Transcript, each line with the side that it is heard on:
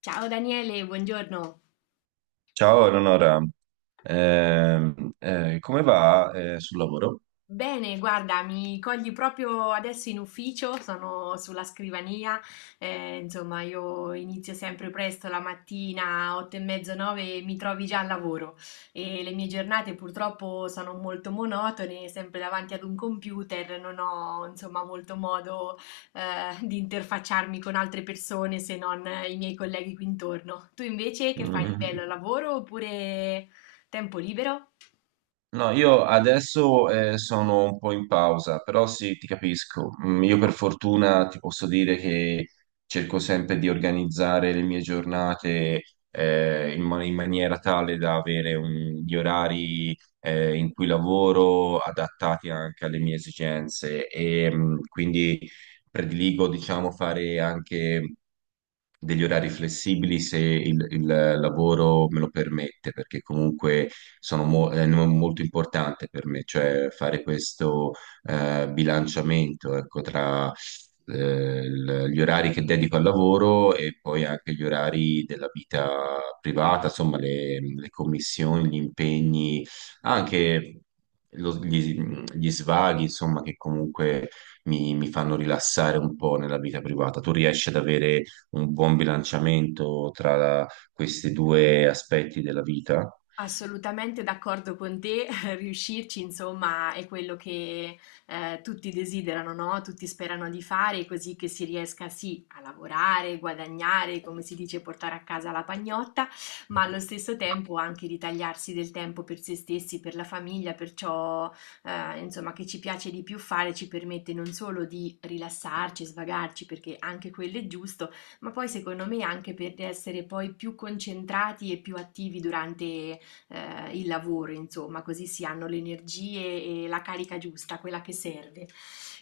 left: Ciao Daniele, buongiorno.
right: Ciao Eleonora. Come va sul lavoro?
left: Bene, guarda, mi cogli proprio adesso in ufficio, sono sulla scrivania, insomma io inizio sempre presto la mattina, 8 e mezzo, 9 e mi trovi già al lavoro e le mie giornate purtroppo sono molto monotone, sempre davanti ad un computer, non ho insomma molto modo di interfacciarmi con altre persone se non i miei colleghi qui intorno. Tu invece che fai di
right: Mm.
left: bello, lavoro oppure tempo libero?
right: No, io adesso sono un po' in pausa, però sì, ti capisco. Mm, io per fortuna ti posso dire che cerco sempre di organizzare le mie giornate in maniera tale da avere gli orari in cui lavoro adattati anche alle mie esigenze e quindi prediligo, diciamo, fare anche degli orari flessibili se il lavoro me lo permette, perché comunque sono mo- è no- molto importante per me, cioè fare questo bilanciamento, ecco, tra gli orari che dedico al lavoro e poi anche gli orari della vita privata, insomma, le commissioni, gli impegni, anche lo- gli, gli svaghi, insomma, che comunque mi fanno rilassare un po' nella vita privata. Tu riesci ad avere un buon bilanciamento tra questi due aspetti della vita.
left: Assolutamente d'accordo con te, riuscirci insomma è quello che tutti desiderano, no? Tutti sperano di fare, così che si riesca sì a lavorare, guadagnare, come si dice, portare a casa la pagnotta, ma allo stesso tempo anche ritagliarsi del tempo per se stessi, per la famiglia, per ciò insomma che ci piace di più fare, ci permette non solo di rilassarci, svagarci, perché anche quello è giusto, ma poi secondo me anche per essere poi più concentrati e più attivi durante il lavoro, insomma, così si hanno le energie e la carica giusta, quella che serve.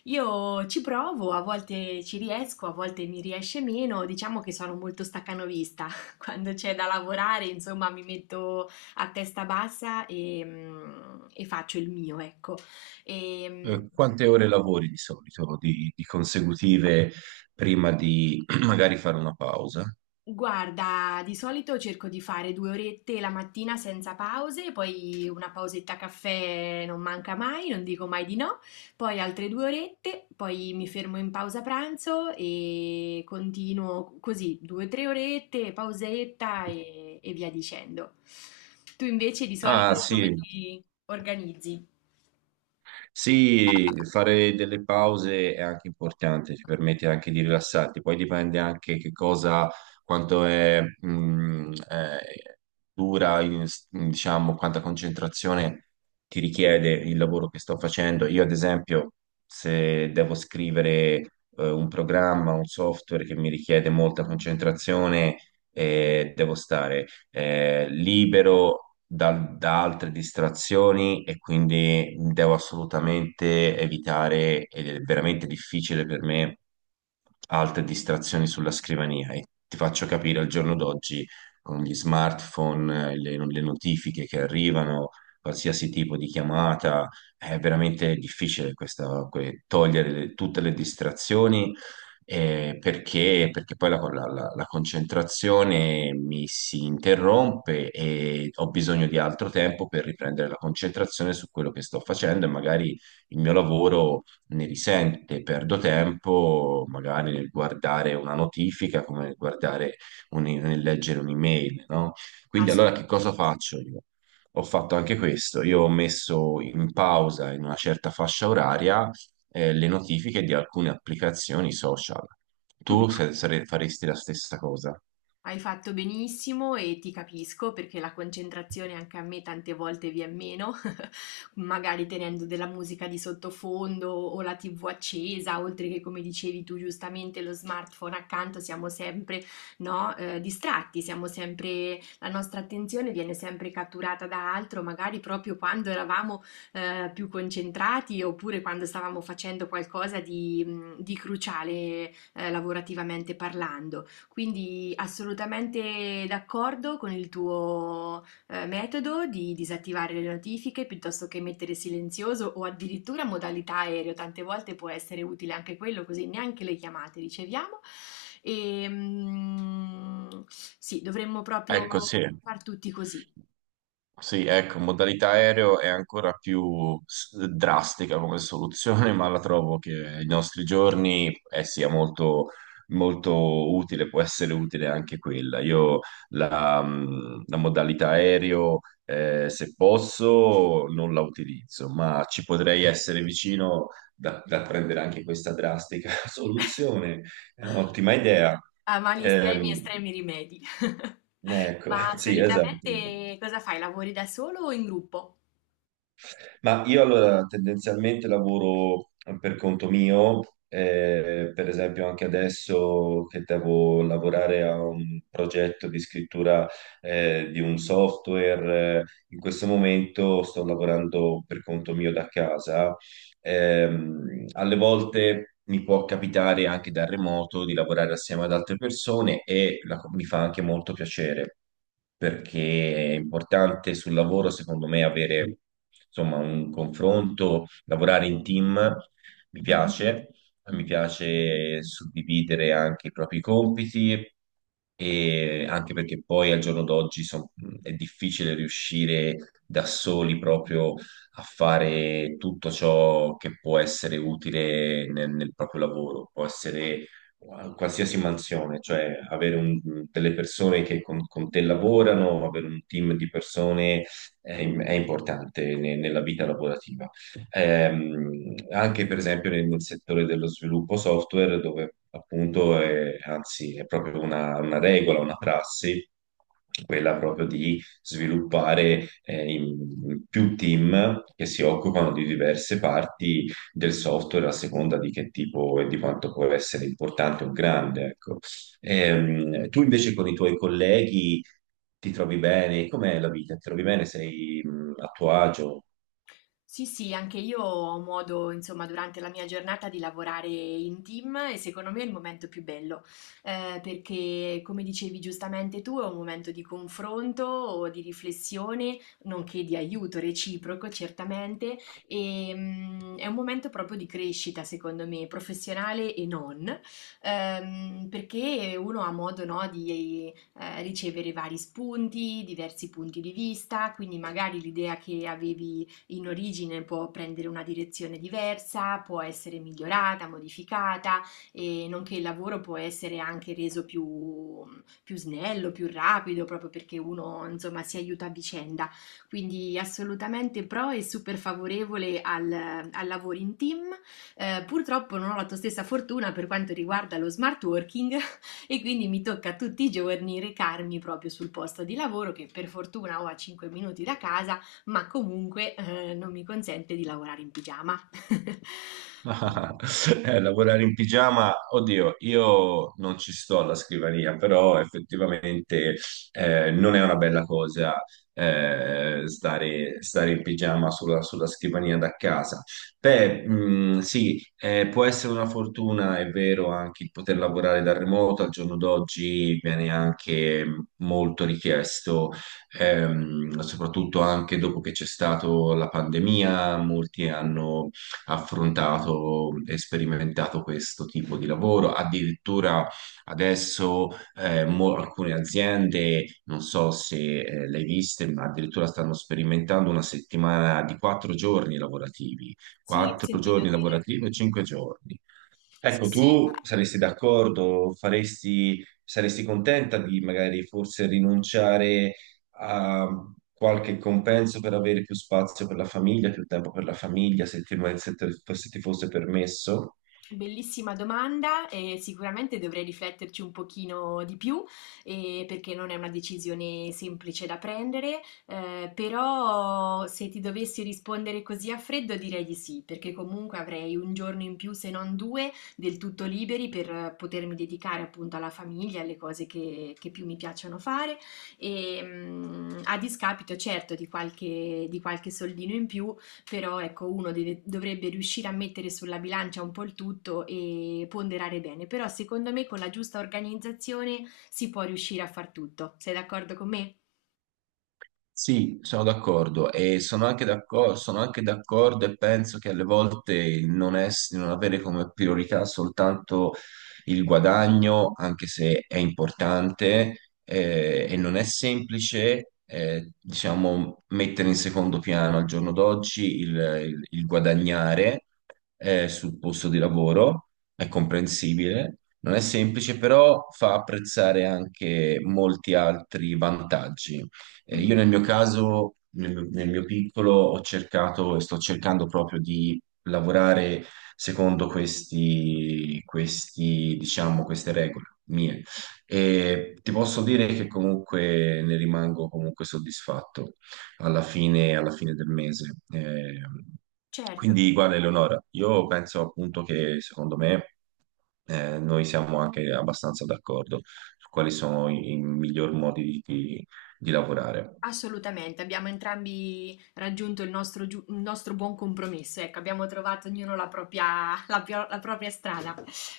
left: Io ci provo, a volte ci riesco, a volte mi riesce meno, diciamo che sono molto staccanovista, quando c'è da lavorare, insomma, mi metto a testa bassa e faccio il mio, ecco. E, mm,
right: Quante ore lavori di solito, di consecutive, prima di magari fare una pausa?
left: Guarda, di solito cerco di fare due orette la mattina senza pause, poi una pausetta caffè non manca mai, non dico mai di no, poi altre due orette, poi mi fermo in pausa pranzo e continuo così, due o tre orette, pausetta e via dicendo. Tu invece di
right: Ah,
left: solito come
right: sì.
left: ti organizzi?
right: Sì, fare delle pause è anche importante, ci permette anche di rilassarti, poi dipende anche che cosa, quanto è, dura, diciamo, quanta concentrazione ti richiede il lavoro che sto facendo. Io, ad esempio, se devo scrivere, un programma, un software che mi richiede molta concentrazione, devo stare libero da altre distrazioni e quindi devo assolutamente evitare, ed è veramente difficile per me, altre distrazioni sulla scrivania. E ti faccio capire al giorno d'oggi con gli smartphone, le notifiche che arrivano, qualsiasi tipo di chiamata, è veramente difficile togliere tutte le distrazioni perché poi la concentrazione mi si interrompe e ho bisogno di altro tempo per riprendere la concentrazione su quello che sto facendo e magari il mio lavoro ne risente, perdo tempo magari nel guardare una notifica come nel guardare nel leggere un'email, no?
left: Ah,
right: Quindi
left: sì.
right: allora che cosa faccio io? Ho fatto anche questo, io ho messo in pausa in una certa fascia oraria le notifiche di alcune applicazioni social. Tu faresti la stessa cosa?
left: Hai fatto benissimo e ti capisco perché la concentrazione anche a me tante volte viene meno, magari tenendo della musica di sottofondo o la TV accesa, oltre che come dicevi tu giustamente lo smartphone accanto, siamo sempre, no, distratti, siamo sempre, la nostra attenzione viene sempre catturata da altro, magari proprio quando eravamo più concentrati oppure quando stavamo facendo qualcosa di cruciale lavorativamente parlando. Quindi assolutamente d'accordo con il tuo metodo di disattivare le notifiche piuttosto che mettere silenzioso o addirittura modalità aereo. Tante volte può essere utile anche quello, così neanche le chiamate riceviamo. E, mm, sì, dovremmo
right: Ecco, sì.
left: proprio far tutti così,
right: Sì, ecco, modalità aereo è ancora più drastica come soluzione, ma la trovo che ai nostri giorni sia molto, molto utile, può essere utile anche quella. Io la modalità aereo, se posso, non la utilizzo, ma ci potrei essere vicino da prendere anche questa drastica soluzione. È un'ottima idea.
left: a mali estremi,
right: Ehm,
left: estremi rimedi.
right: ecco,
left: Ma
right: sì, esatto.
left: solitamente cosa fai? Lavori da solo o in gruppo?
right: Ma io allora tendenzialmente lavoro per conto mio, per esempio anche adesso che devo lavorare a un progetto di scrittura di un software, in questo momento sto lavorando per conto mio da casa. Alle volte mi può capitare anche da remoto di lavorare assieme ad altre persone e mi fa anche molto piacere perché è importante sul lavoro, secondo me, avere insomma un confronto, lavorare in team, mi piace, mi piace suddividere anche i propri compiti. E anche perché poi al giorno d'oggi è difficile riuscire da soli proprio a fare tutto ciò che può essere utile nel proprio lavoro, può essere qualsiasi mansione, cioè avere delle persone che con te lavorano, avere un team di persone è importante nella vita lavorativa. Anche per esempio nel settore dello sviluppo software, dove appunto è, anzi è proprio una regola, una prassi, quella proprio di sviluppare in più team che si occupano di diverse parti del software a seconda di che tipo e di quanto può essere importante o grande, ecco. Tu invece con i tuoi colleghi ti trovi bene? Com'è la vita? Ti trovi bene? Sei a tuo agio?
left: Sì, sì, anche io ho modo, insomma, durante la mia giornata di lavorare in team e secondo me è il momento più bello, perché come dicevi giustamente tu, è un momento di confronto o di riflessione, nonché di aiuto reciproco, certamente, è un momento proprio di crescita, secondo me, professionale e non, perché uno ha modo, no, di ricevere vari spunti, diversi punti di vista, quindi magari l'idea che avevi in origine può prendere una direzione diversa, può essere migliorata, modificata, e nonché il lavoro può essere anche reso più, più snello, più rapido, proprio perché uno insomma si aiuta a vicenda. Quindi assolutamente pro e super favorevole al, al lavoro in team. Purtroppo non ho la tua stessa fortuna per quanto riguarda lo smart working e quindi mi tocca tutti i giorni recarmi proprio sul posto di lavoro che per fortuna ho a 5 minuti da casa ma comunque, non mi consente di lavorare in pigiama. Quindi
right: Lavorare in pigiama, oddio, io non ci sto alla scrivania, però effettivamente non è una bella cosa eh, stare in pigiama sulla scrivania da casa. Beh, sì, può essere una fortuna, è vero, anche il poter lavorare da remoto, al giorno d'oggi viene anche molto richiesto, soprattutto anche dopo che c'è stata la pandemia, molti hanno affrontato e sperimentato questo tipo di lavoro. Addirittura adesso alcune aziende, non so se le hai viste, ma addirittura stanno sperimentando una settimana di 4 giorni lavorativi,
left: sì, ho
right: quattro
left: sentito
right: giorni
left: dire.
right: lavorativi e 5 giorni.
left: Sì,
right: Ecco,
left: sì, ma
right: tu saresti d'accordo, faresti, saresti contenta di magari forse rinunciare a qualche compenso per avere più spazio per la famiglia, più tempo per la famiglia, se ti fosse permesso?
left: bellissima domanda e sicuramente dovrei rifletterci un pochino di più, perché non è una decisione semplice da prendere, però se ti dovessi rispondere così a freddo direi di sì, perché comunque avrei un giorno in più, se non due, del tutto liberi per potermi dedicare appunto alla famiglia, alle cose che più mi piacciono fare, a discapito certo di qualche soldino in più però ecco, dovrebbe riuscire a mettere sulla bilancia un po' il tutto e ponderare bene. Però secondo me con la giusta organizzazione si può riuscire a far tutto. Sei d'accordo con me?
right: Sì, sono d'accordo e sono anche d'accordo e penso che alle volte il non avere come priorità soltanto il guadagno, anche se è importante e non è semplice, diciamo, mettere in secondo piano al giorno d'oggi il guadagnare sul posto di lavoro, è comprensibile. Non è semplice, però fa apprezzare anche molti altri vantaggi. Io
left: Mhm.
right: nel mio caso, nel mio piccolo, ho cercato e sto cercando proprio di lavorare secondo diciamo, queste regole mie. E ti posso dire che comunque ne rimango comunque soddisfatto alla fine del mese.
left: Certo,
right: Quindi, guarda, Eleonora, io penso appunto che secondo me noi siamo anche abbastanza d'accordo su quali sono i miglior modi di lavorare.
left: assolutamente. Abbiamo entrambi raggiunto il nostro buon compromesso. Ecco, abbiamo trovato ognuno la propria, la propria strada.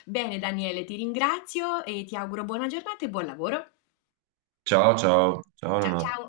left: Bene, Daniele, ti ringrazio e ti auguro buona giornata e buon lavoro.
right: Ciao, ciao, ciao
left: Ciao
right: Leonardo.
left: ciao!